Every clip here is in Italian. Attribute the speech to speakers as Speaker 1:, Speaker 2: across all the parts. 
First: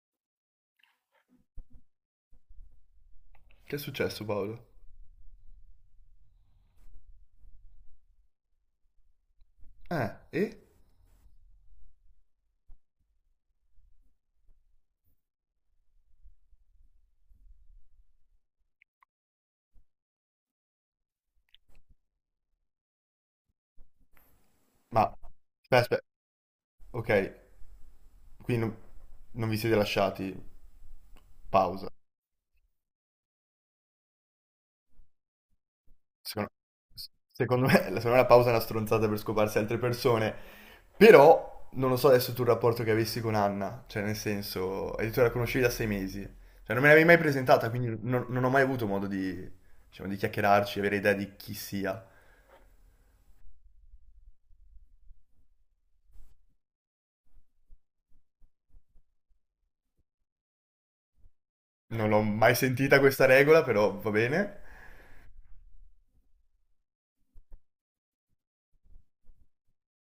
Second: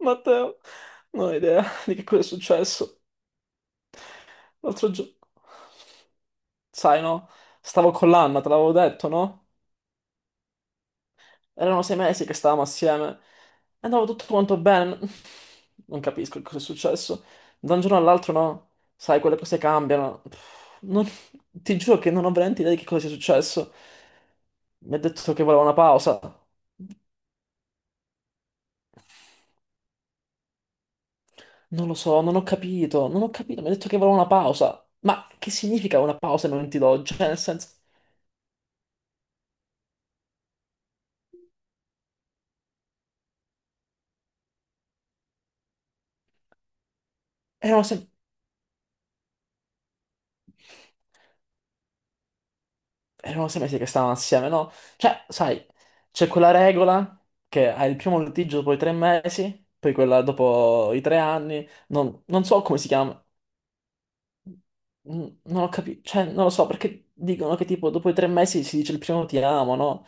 Speaker 1: Matteo, non ho idea di che cosa è successo.
Speaker 2: Che è successo, Paolo?
Speaker 1: L'altro giorno, sai, no? Stavo con l'Anna, te l'avevo detto, no?
Speaker 2: E?
Speaker 1: Erano 6 mesi che stavamo assieme e andava tutto quanto bene. Non capisco che cosa è successo. Da un giorno all'altro, no? Sai, quelle cose cambiano. Pff, non- Ti giuro che non ho veramente idea di che cosa sia successo. Mi ha
Speaker 2: Ma,
Speaker 1: detto che voleva una
Speaker 2: aspetta, aspetta,
Speaker 1: pausa.
Speaker 2: ok, qui non vi siete lasciati
Speaker 1: Non
Speaker 2: pausa.
Speaker 1: lo so, non ho capito, non ho capito. Mi ha detto che voleva una pausa. Ma che significa una pausa
Speaker 2: Secondo,
Speaker 1: ai momenti d'oggi? Cioè, nel
Speaker 2: secondo
Speaker 1: senso,
Speaker 2: me, secondo me la pausa è una stronzata per scoparsi altre persone, però non lo so adesso tu il rapporto che avessi con Anna, cioè nel senso, hai detto che la conoscevi da sei mesi, cioè non me l'avevi mai presentata,
Speaker 1: erano
Speaker 2: quindi
Speaker 1: sempre
Speaker 2: non ho mai avuto modo di, diciamo, di chiacchierarci, avere idea di chi sia.
Speaker 1: erano 6 mesi che stavano assieme, no? Cioè, sai, c'è quella regola che hai il primo litigio dopo i 3 mesi, poi quella dopo i 3 anni,
Speaker 2: Non l'ho
Speaker 1: non
Speaker 2: mai
Speaker 1: so come si
Speaker 2: sentita
Speaker 1: chiama.
Speaker 2: questa regola, però va bene.
Speaker 1: Non ho capito, cioè, non lo so, perché dicono che tipo dopo i 3 mesi si dice il primo ti amo, no?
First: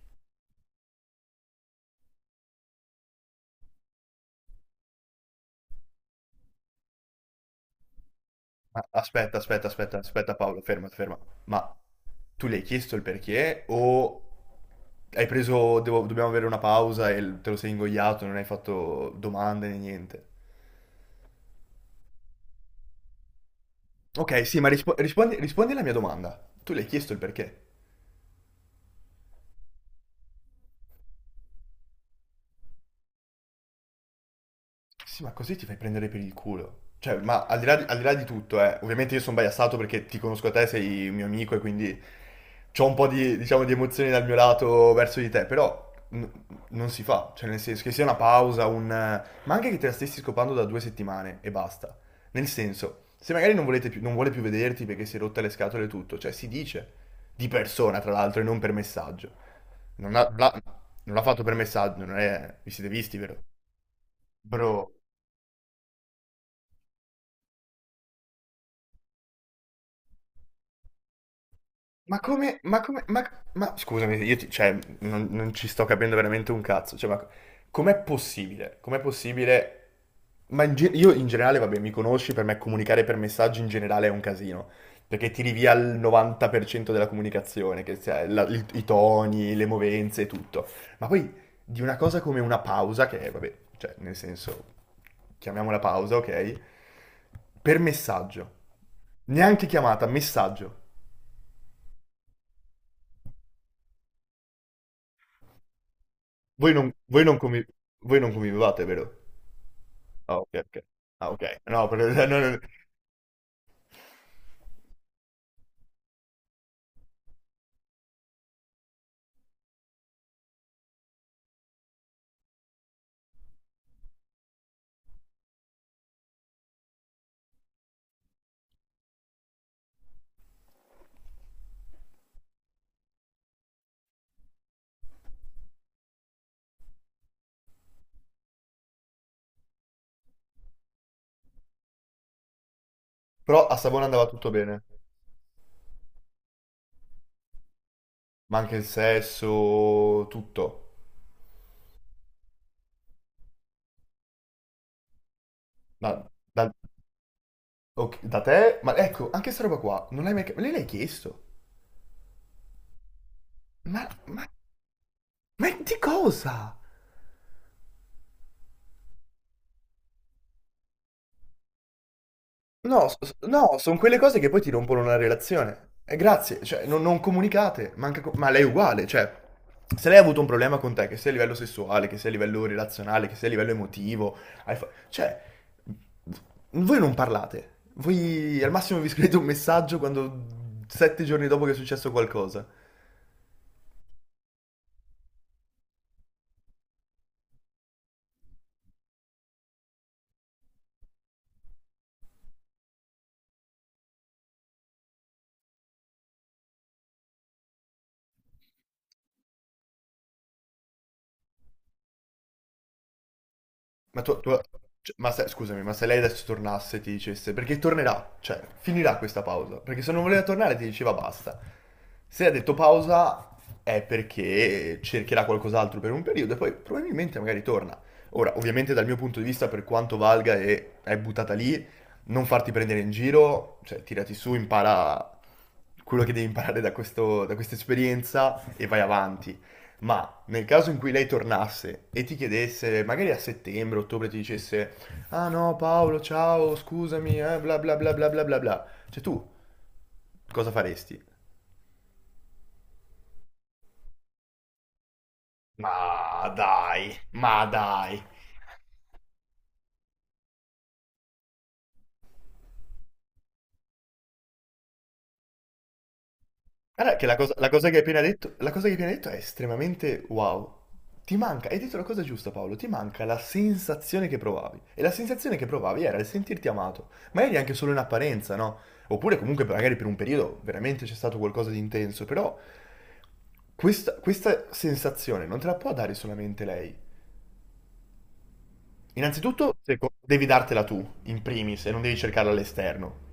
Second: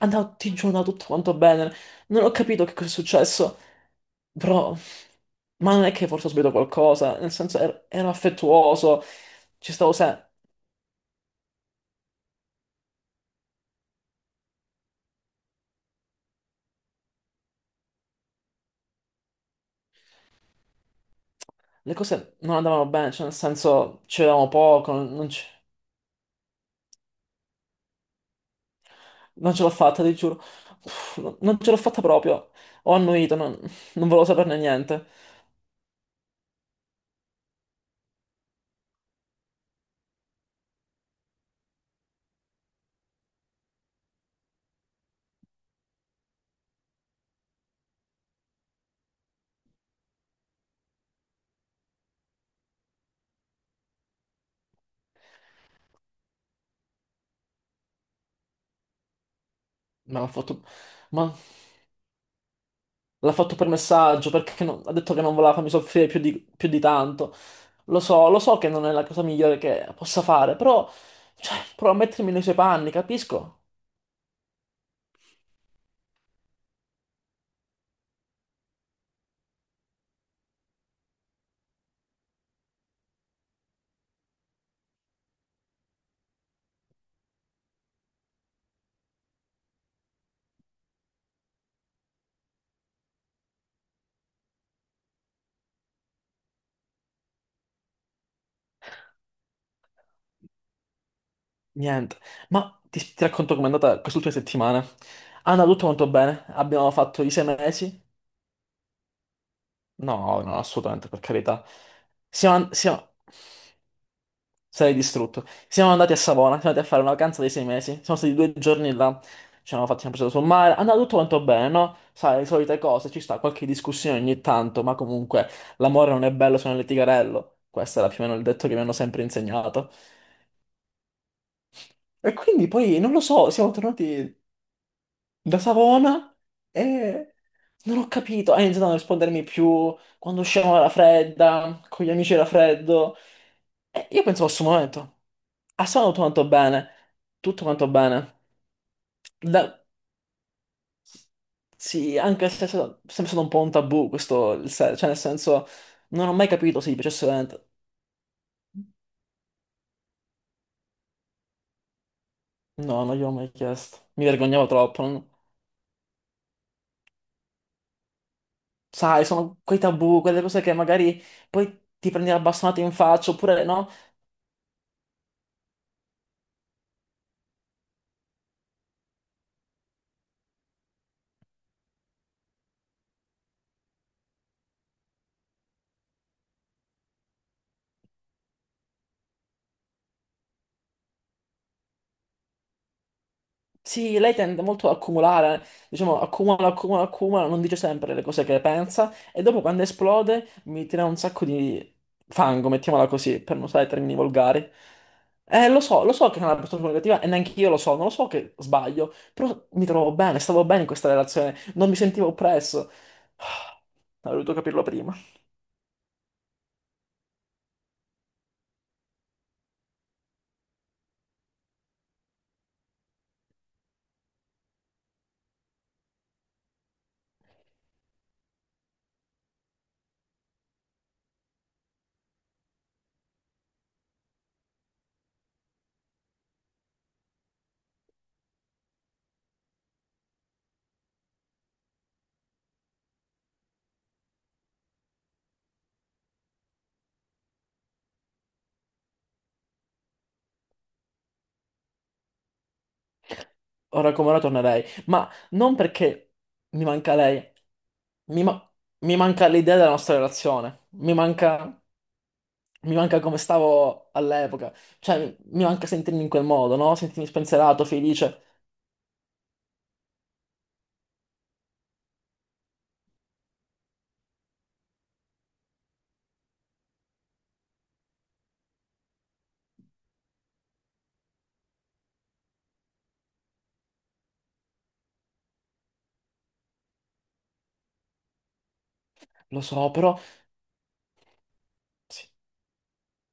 Speaker 1: Andava, ti giuro, andava tutto quanto bene, non ho capito che cosa è successo, però, ma non è che forse ho sbagliato qualcosa, nel senso, ero
Speaker 2: Ma
Speaker 1: affettuoso,
Speaker 2: aspetta, aspetta,
Speaker 1: ci stavo
Speaker 2: aspetta,
Speaker 1: sempre.
Speaker 2: aspetta, Paolo, ferma, ferma. Ma tu le hai chiesto il perché o hai preso, dobbiamo avere una pausa e te lo sei ingoiato, non hai fatto domande né niente?
Speaker 1: Le cose non andavano bene, cioè nel senso ci
Speaker 2: Ok,
Speaker 1: vedevamo
Speaker 2: sì, ma
Speaker 1: poco,
Speaker 2: rispondi, rispondi alla mia domanda. Tu le hai chiesto il perché?
Speaker 1: non ce l'ho fatta, ti giuro. Uff, non ce l'ho fatta proprio. Ho annuito, non volevo saperne niente.
Speaker 2: Sì, ma così ti fai prendere per il culo. Cioè, ma al di là di tutto, ovviamente io sono biasato perché ti conosco a te, sei un mio amico e quindi c'ho un po' di, diciamo, di emozioni dal mio lato verso di te, però non si fa. Cioè, nel senso che sia una pausa, ma anche che te la stessi scopando da due settimane e basta. Nel senso, se magari non vuole più vederti perché si è rotta le scatole e tutto, cioè si dice di persona, tra l'altro, e non per messaggio. Non
Speaker 1: Ma l'ha
Speaker 2: ha- l'ha
Speaker 1: fatto,
Speaker 2: non l'ha
Speaker 1: ma
Speaker 2: fatto per messaggio, non è... vi siete visti,
Speaker 1: l'ha
Speaker 2: vero?
Speaker 1: fatto per messaggio, perché
Speaker 2: Bro.
Speaker 1: ha detto che non voleva farmi soffrire più di tanto. Lo so che non è la cosa migliore che possa fare, però, cioè, provo a mettermi nei suoi
Speaker 2: Ma
Speaker 1: panni,
Speaker 2: come,
Speaker 1: capisco?
Speaker 2: scusami, io cioè, non ci sto capendo veramente un cazzo, cioè, ma com'è possibile? Com'è possibile? Ma io in generale, vabbè, mi conosci, per me comunicare per messaggi in generale è un casino, perché tiri via il 90% della comunicazione, che sia i toni, le movenze e tutto. Ma poi di una cosa come una pausa, che è, vabbè, cioè, nel senso, chiamiamola pausa, ok? Per messaggio. Neanche chiamata, messaggio.
Speaker 1: Niente. Ma ti racconto com'è andata quest'ultima settimana. È andato tutto molto bene,
Speaker 2: Voi non,
Speaker 1: abbiamo fatto
Speaker 2: voi
Speaker 1: i
Speaker 2: non
Speaker 1: sei
Speaker 2: convi-
Speaker 1: mesi.
Speaker 2: voi non convivevate, vero? Ah,
Speaker 1: No,
Speaker 2: ok,
Speaker 1: no,
Speaker 2: ok.
Speaker 1: assolutamente, per
Speaker 2: Ah, ok.
Speaker 1: carità.
Speaker 2: No, no, no,
Speaker 1: Siamo,
Speaker 2: no.
Speaker 1: an- siamo... Sarei distrutto. Siamo andati a Savona, siamo andati a fare una vacanza di 6 mesi. Siamo stati 2 giorni là. Ci hanno fatto una presa sul mare. È andato tutto quanto bene, no? Sai, le solite cose, ci sta qualche discussione ogni tanto, ma comunque l'amore non è bello se non è litigarello. Questo era più o meno il detto che mi hanno sempre insegnato. E quindi poi, non lo so, siamo tornati da Savona e non ho capito. Ha iniziato a non rispondermi più, quando usciamo era fredda, con gli amici era freddo.
Speaker 2: Però a Savona
Speaker 1: E io
Speaker 2: andava
Speaker 1: pensavo a
Speaker 2: tutto
Speaker 1: questo
Speaker 2: bene.
Speaker 1: momento. Ha suonato tutto quanto bene. Tutto quanto bene.
Speaker 2: Ma anche il
Speaker 1: Da-
Speaker 2: sesso, tutto.
Speaker 1: Sì, anche se è sempre stato un po' un tabù questo, il se- cioè nel senso,
Speaker 2: Ma
Speaker 1: non ho mai
Speaker 2: da,
Speaker 1: capito se gli piacesse veramente.
Speaker 2: ok, da te? Ma ecco, anche sta roba qua, non l'hai mai. Lei l'hai chiesto?
Speaker 1: No, non gliel'ho mai chiesto.
Speaker 2: Ma,
Speaker 1: Mi
Speaker 2: ma,
Speaker 1: vergognavo troppo.
Speaker 2: ma di cosa?
Speaker 1: Sai, sono quei tabù, quelle cose che magari poi ti prendi la bastonata in
Speaker 2: No,
Speaker 1: faccia, oppure
Speaker 2: no,
Speaker 1: no.
Speaker 2: sono quelle cose che poi ti rompono una relazione. E grazie, cioè, non comunicate, ma, ma lei è uguale, cioè, se lei ha avuto un problema con te, che sia a livello sessuale, che sia a livello relazionale, che sia a livello emotivo, cioè, voi non parlate, voi al massimo vi scrivete un messaggio quando sette giorni dopo che è successo qualcosa.
Speaker 1: Sì, lei tende molto ad accumulare, diciamo, accumula, accumula, accumula, non dice sempre le cose che pensa e dopo quando esplode mi tira un sacco di fango, mettiamola così, per non usare termini volgari. Lo so che è una persona negativa e neanche io lo so, non lo so che sbaglio, però mi trovo bene, stavo bene in questa relazione, non mi sentivo oppresso. Ah,
Speaker 2: Ma tu,
Speaker 1: avrei
Speaker 2: tu-
Speaker 1: dovuto capirlo
Speaker 2: cioè,
Speaker 1: prima.
Speaker 2: ma se, scusami, ma se lei adesso tornasse e ti dicesse, perché tornerà, cioè, finirà questa pausa, perché se non voleva tornare ti diceva basta. Se ha detto pausa è perché cercherà qualcos'altro per un periodo e poi probabilmente magari torna. Ora, ovviamente dal mio punto di vista, per quanto valga e è buttata lì, non farti prendere in giro, cioè tirati su, impara quello che devi imparare da da questa esperienza e vai avanti. Ma nel caso in cui lei tornasse e ti chiedesse, magari a settembre, ottobre, ti dicesse, ah no Paolo, ciao, scusami, bla bla bla bla bla bla bla, cioè tu cosa faresti?
Speaker 1: Ora come ora tornerei, ma non perché
Speaker 2: Ma
Speaker 1: mi manca
Speaker 2: dai,
Speaker 1: lei,
Speaker 2: ma dai.
Speaker 1: mi, ma- mi manca l'idea della nostra relazione, mi manca. Mi manca come stavo all'epoca, cioè mi manca sentirmi in quel modo, no?
Speaker 2: Guarda che
Speaker 1: Sentirmi
Speaker 2: la
Speaker 1: spensierato,
Speaker 2: cosa che hai appena
Speaker 1: felice,
Speaker 2: detto, la cosa che hai appena detto è estremamente wow. Ti manca, hai detto la cosa giusta Paolo, ti manca la sensazione che provavi. E la sensazione che provavi era il sentirti amato, ma eri anche solo in apparenza, no? Oppure comunque magari per un periodo veramente c'è stato qualcosa di intenso, però questa sensazione non te la può dare solamente lei.
Speaker 1: lo
Speaker 2: Innanzitutto
Speaker 1: so, però
Speaker 2: devi dartela tu, in primis, e non devi
Speaker 1: sì.
Speaker 2: cercarla all'esterno.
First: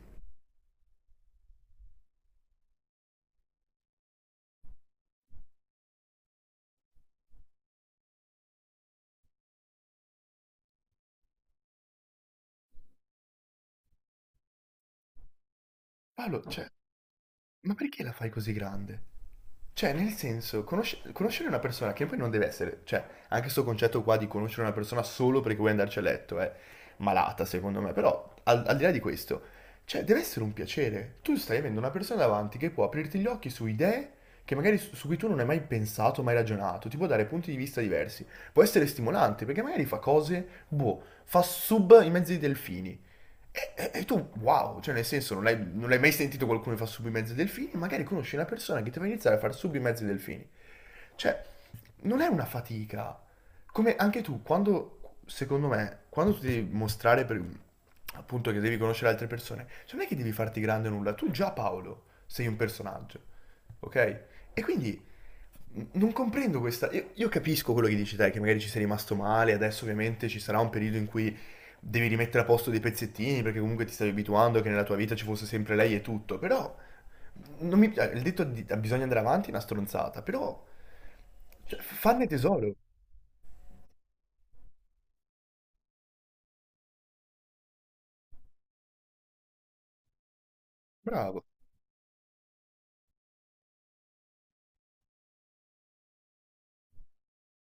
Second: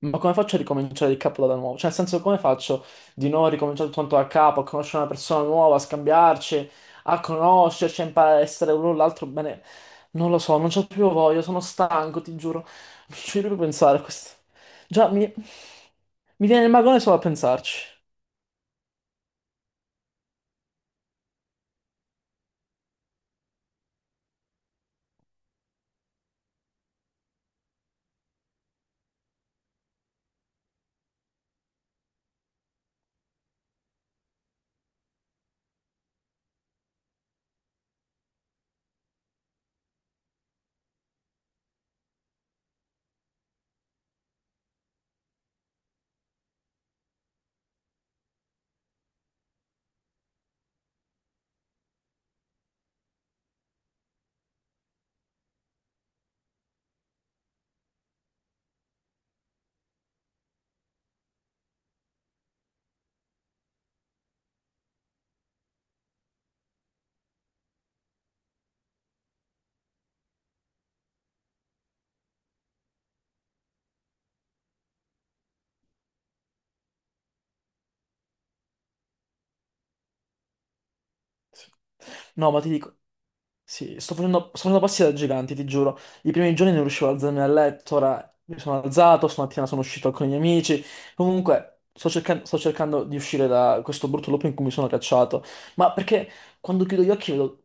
Speaker 1: Ma come faccio a ricominciare il capo da nuovo? Cioè, nel senso, come faccio di nuovo a ricominciare tutto quanto da capo, a conoscere una persona nuova, a scambiarci, a conoscerci, a imparare a essere l'uno l'altro bene? Non lo so, non c'ho più voglia, sono stanco, ti giuro. Non ci voglio più pensare a questo. Già, mi,
Speaker 2: Paolo,
Speaker 1: mi viene
Speaker 2: cioè,
Speaker 1: il magone solo a
Speaker 2: ma
Speaker 1: pensarci.
Speaker 2: perché la fai così grande? Cioè, nel senso, conoscere una persona che poi non deve essere, cioè, anche questo concetto qua di conoscere una persona solo perché vuoi andarci a letto è malata, secondo me, però al, al di là di questo, cioè, deve essere un piacere. Tu stai avendo una persona davanti che può aprirti gli occhi su idee che magari su cui tu non hai mai pensato, mai ragionato, ti può dare punti di vista diversi. Può essere stimolante perché magari fa cose, boh, fa sub in mezzo ai delfini, e tu, wow, cioè nel senso non l'hai mai sentito qualcuno che fa sub i mezzi delfini, magari conosci una persona che ti fa iniziare a fare sub i mezzi delfini. Cioè, non è una fatica. Come anche tu, quando, secondo me, quando tu devi mostrare per, appunto che devi conoscere altre persone, cioè non è che devi farti grande nulla, tu già Paolo sei un personaggio, ok? E quindi non comprendo questa. Io capisco quello che dici te, che magari ci sei rimasto male, adesso ovviamente ci sarà un periodo in cui devi rimettere a posto dei pezzettini perché comunque ti stavi abituando che nella tua vita ci fosse sempre lei e tutto, però non mi, il detto di, "Ah, bisogna andare avanti è una stronzata, però
Speaker 1: Sì.
Speaker 2: cioè, farne
Speaker 1: No, ma ti
Speaker 2: tesoro.
Speaker 1: dico, sì, sto facendo passi da giganti, ti giuro. I primi giorni non riuscivo ad alzarmi dal letto, ora mi sono alzato, stamattina sono uscito con i miei amici.
Speaker 2: Bravo.
Speaker 1: Comunque, sto cercando di uscire da questo brutto loop in cui mi sono cacciato. Ma perché quando chiudo gli occhi vedo,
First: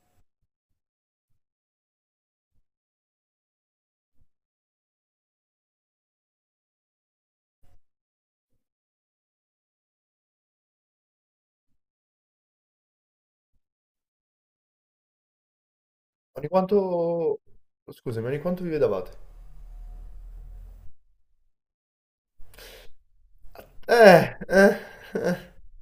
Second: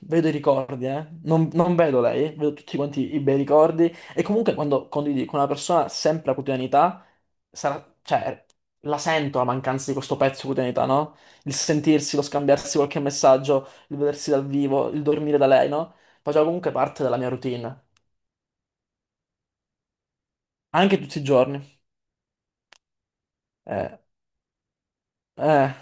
Speaker 1: vedo i ricordi, eh? Non vedo lei, vedo tutti quanti i bei ricordi. E comunque quando condividi con una persona sempre la quotidianità, sarà, cioè, la sento la mancanza di questo pezzo di quotidianità, no? Il sentirsi, lo scambiarsi qualche messaggio, il vedersi dal vivo, il dormire da lei, no? Faceva
Speaker 2: Ogni
Speaker 1: comunque parte della mia
Speaker 2: quanto...
Speaker 1: routine,
Speaker 2: Scusami, ogni quanto vi vedevate?
Speaker 1: anche tutti i giorni. Eh,
Speaker 2: Eh, eh, eh.
Speaker 1: eh,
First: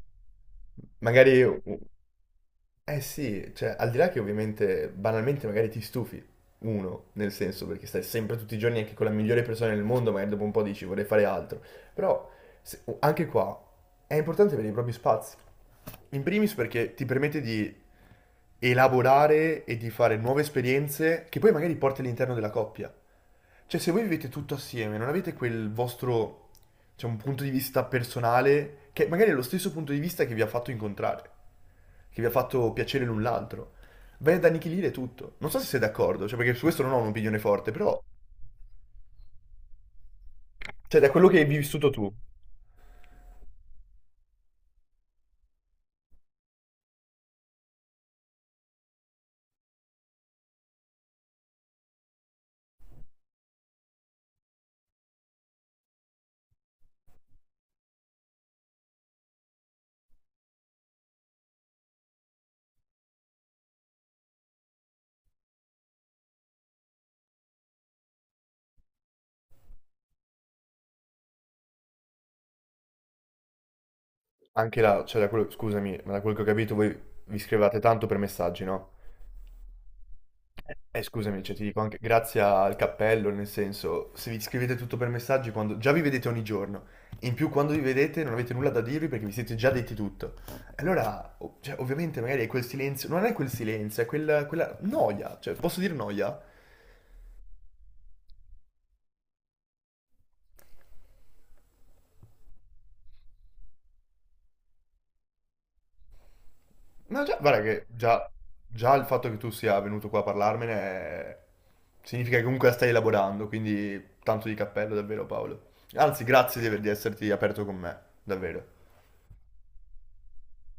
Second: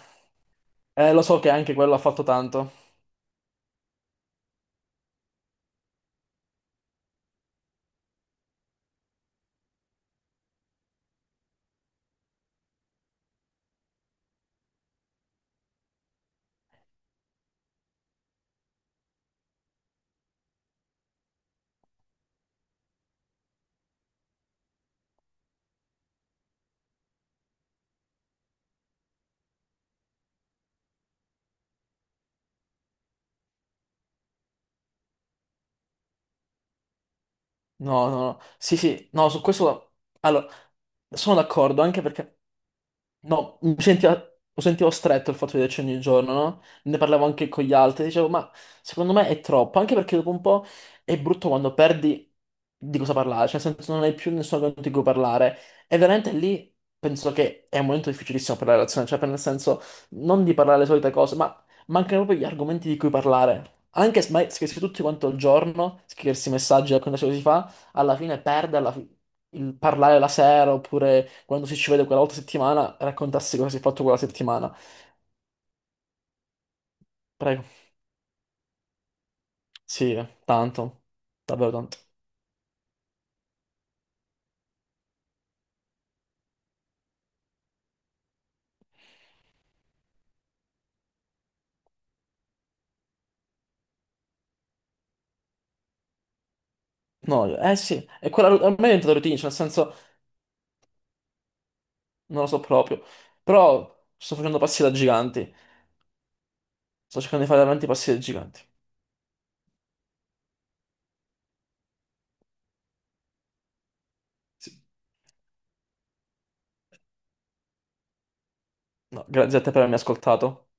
Speaker 1: lo so
Speaker 2: Magari
Speaker 1: che anche
Speaker 2: u-
Speaker 1: quello ha fatto tanto.
Speaker 2: Eh sì, cioè, al di là che ovviamente banalmente magari ti stufi, uno, nel senso, perché stai sempre tutti i giorni anche con la migliore persona del mondo, magari dopo un po' dici vorrei fare altro, però anche qua è importante avere i propri spazi. In primis perché ti permette di elaborare e di fare nuove esperienze che poi magari porti all'interno della coppia. Cioè, se voi vivete tutto assieme, non avete quel vostro, cioè, un punto di vista personale che magari è lo stesso punto di vista che vi ha fatto incontrare che vi ha fatto piacere l'un l'altro. Bene ad annichilire tutto. Non so se sei d'accordo, cioè perché su questo non ho un'opinione forte, però
Speaker 1: No, no, no. Sì, sì, no, su questo. Allora,
Speaker 2: cioè da quello
Speaker 1: sono
Speaker 2: che hai
Speaker 1: d'accordo,
Speaker 2: vissuto
Speaker 1: anche
Speaker 2: tu,
Speaker 1: perché no, mi sentiva, lo sentivo stretto il fatto di vederci ogni giorno, no? Ne parlavo anche con gli altri, dicevo, ma secondo me è troppo, anche perché dopo un po' è brutto quando perdi di cosa parlare, cioè nel senso non hai più nessuno con cui parlare. E veramente lì penso che è un momento difficilissimo per la relazione, cioè per nel senso non di parlare le solite cose, ma mancano proprio gli argomenti di cui parlare. Anche se ma scriversi tutti quanto il giorno, scriversi messaggi, raccontarsi cosa si fa alla fine perde il parlare la sera oppure quando si ci vede quella volta a settimana raccontarsi cosa si è fatto quella settimana.
Speaker 2: anche là, cioè da quello, scusami, ma da quello che ho capito voi vi
Speaker 1: Prego.
Speaker 2: scrivate tanto per messaggi, no?
Speaker 1: Sì, tanto,
Speaker 2: Scusami, cioè ti
Speaker 1: davvero
Speaker 2: dico anche
Speaker 1: tanto.
Speaker 2: grazie al cappello, nel senso, se vi scrivete tutto per messaggi quando già vi vedete ogni giorno, in più quando vi vedete non avete nulla da dirvi perché vi siete già detti tutto. Allora, cioè, ovviamente magari è quel silenzio, non è quel silenzio, è quella noia, cioè posso dire noia?
Speaker 1: No, eh sì, e quella a me è diventata routine, cioè nel senso non lo so proprio, però sto facendo passi da giganti, sto
Speaker 2: No, già,
Speaker 1: cercando di
Speaker 2: guarda
Speaker 1: fare
Speaker 2: che
Speaker 1: veramente passi da
Speaker 2: già,
Speaker 1: giganti.
Speaker 2: già il fatto che tu sia venuto qua a parlarmene significa che comunque la stai elaborando, quindi tanto di
Speaker 1: Sì.
Speaker 2: cappello davvero Paolo. Anzi, grazie di, di esserti aperto con me, davvero.
Speaker 1: No, grazie a te per avermi ascoltato.